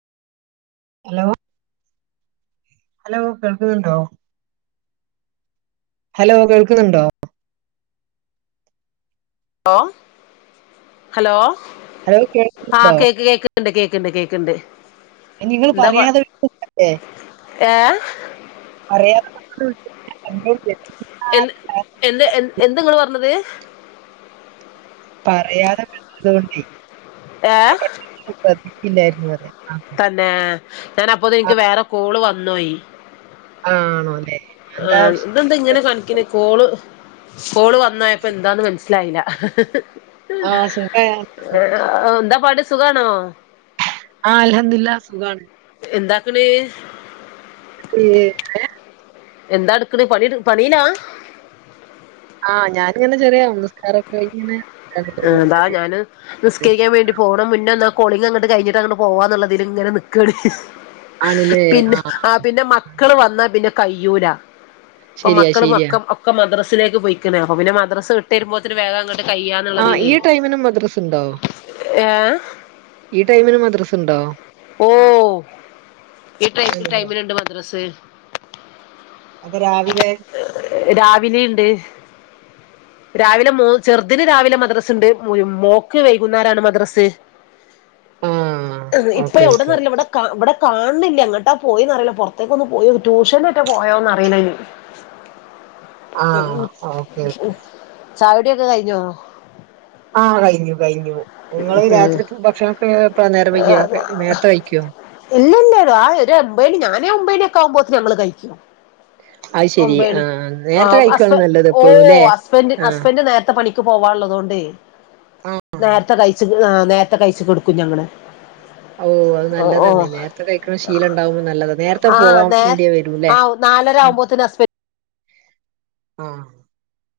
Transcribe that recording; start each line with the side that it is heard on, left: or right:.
right: Hello hello കേൾക്കുന്നുണ്ടോ, hello കേൾക്കുന്നുണ്ടോ?
left: ലോ ഹലോ
right: ഹലോ
left: ആഹ്
right: കേൾക്കുന്നുണ്ടോ
left: കേക്ക് കേക്ക്. ക്കുണ്ട് കേക്കുണ്ട് കേക്കുണ്ട്.
right: നിങ്ങള് പറയാതെ വിളിച്ചിട്ടല്ലേ?
left: ഏഹ്
right: അറിയാതെ അങ്ങോട്ട് വിളിച്ചിട്ട്. [unintelligible]
left: എന്നാ എന്ത് എന്ത് നിങ്ങള് പറഞ്ഞത്?
right: പറയാതെ വിളിച്ചത്തേണ്ട
left: ഏ
right: ഞാൻ പെട്ടെന്ന് ഒന്ന് ശ്രദ്ധിച്ചില്ലായിരുന്നു എന്നു പറഞ്ഞതാ.
left: തന്നെ ഞാൻ അപ്പൊ എനിക്ക് വേറെ കോള് വന്ന് പോയി.
right: ആഹ് ആണോല്ലേ?
left: ആഹ് ഇതെന്താ ഇങ്ങനെ കാണിക്കണേ കോള് കോള് വന്നായിപ്പോ എന്താന്ന് മനസ്സില മനസ്സിലായില്ല
right: ആഹ് സുഖവാ
left: ഏഹ് എന്താ പാട് സുഖണോ?
right: ആഹ് അൽഹംദുലില്ലാഹ് സുഖാണ്.
left: എന്താക്കണ്?
right: മീന്
left: എന്താ എടുക്കണേ പണി പണിയിലാ?
right: ആഹ് ഞാൻ ഇങ്ങനെ ചെറിയ നമസ്കാരം ഒക്കെ കഴിഞ്ഞ് ഇങ്ങനെ.
left: ആഹ് ഇതാ ഞാന് നിസ്കരിക്കാൻ വേണ്ടി പോണം മുന്നൊന്ന് കോളിങ്ങ് അങ്ങട്ട് കഴിഞ്ഞിട്ട് അങ്ങോട്ട് പോവാന്നുള്ളതിലങ്ങനെ നിക്കാണ്.
right: ആണല്ലേ
left: പിന്നെ
right: ആ
left: ആഹ് പിന്നെ മക്കള് വന്നാ പിന്നെ കയ്യൂലാ. ഇപ്പൊ
right: ശരിയാ
left: മക്കള്
right: ശരിയാ
left: മക്കൊ ക്കെ മദ്രസിലേക്ക് പോയ്ക്കണ് അപ്പ പിന്നെ മദ്രസ വിട്ടു വെരുമ്പോത്തിന് വേഗം അങ്ങട്ട് കയ്യാ
right: ആഹ് ഈ ടൈമിനും മദ്രസ്ണ്ടോ?
left: ഏ
right: ഈ ടൈമിന് മദ്രസ്ണ്ടോ?
left: ഓഹ് ഈ ടൈ
right: ആണല്ലേ
left: ടൈമിലുണ്ട് മദ്രസ്
right: അപ്പൊ രാവിലെ
left: രാവിലീണ്ട്. രാവിലെ മോ ചെറുതിന് രാവിലെ മദ്രസണ്ട് മോ മോക്ക് വൈകുന്നേരാണ് മദ്രസ്
right: ആഹ്
left: ഇപ്പൊ
right: ഓക്കെ
left: എവിടുന്ന
right: ഓക്കെ
left: അറിയില്ല ഇവിടെ കാ ഇവിടെ കാണുന്നില്ല എങ്ങോട്ടാ പോയേന്നറിയില്ല പൊറത്തേക്ക് ഒന്ന് പോയോ ട്യൂഷന് എറ്റെ പോയോന്നറിയില്ല ഇനി
right: ആഹ് ഓക്കെ ഓക്കെ
left: ചായ കുടിയൊക്കെ കഴിഞ്ഞോ?
right: ആഹ് കഴിഞ്ഞു കഴിഞ്ഞു നിങ്ങള്
left: ഏ
right: രാത്രി ഭക്ഷണൊക്കെ എപ്പളാ നേരം വൈകിയോ നേരത്തെ കഴിക്കോ?
left: ഇല്ല ഇല്ല ആ ഒരുഒമ്പതിന് ഞാനേ ഒമ്പേന് ആകുമ്പോഴത്തേന് ഞങ്ങള് കഴിക്കും.
right: അത് ശെരി
left: ഒമ്പേന്
right: ആഹ് നേരത്തെ
left: ആഹ്
right: കഴിക്കാണ്
left: ഹസ്
right: നല്ലത് എപ്പഴും
left: ഓഹ്
right: ല്ലേ
left: ഹസ്ബൻഡ്
right: ആഹ്
left: ഹസ്ബൻഡ് നേരത്തെ പണി ണിക്ക് പോവാനുള്ളതു കൊണ്ടേ
right: ആഹ്
left: നേരത്തെ കഴിച്ച് ആ നേരത്തെ കഴിച്ച് കെടക്കും ഞങ്ങള്.
right: ഓ അത്
left: ഓ
right: നല്ലത്
left: ഓ
right: തന്നെ നേരത്തെ കഴിക്കണ ശീലണ്ടാവുമ്പോൾ നല്ലതാ നേരത്തെ പോവാൻണ്ടി വരൂല്ലേ.
left: ആഹ് നാലര ആവുമ്പോത്തിന് ഹസ്ബ
right: ആഹ്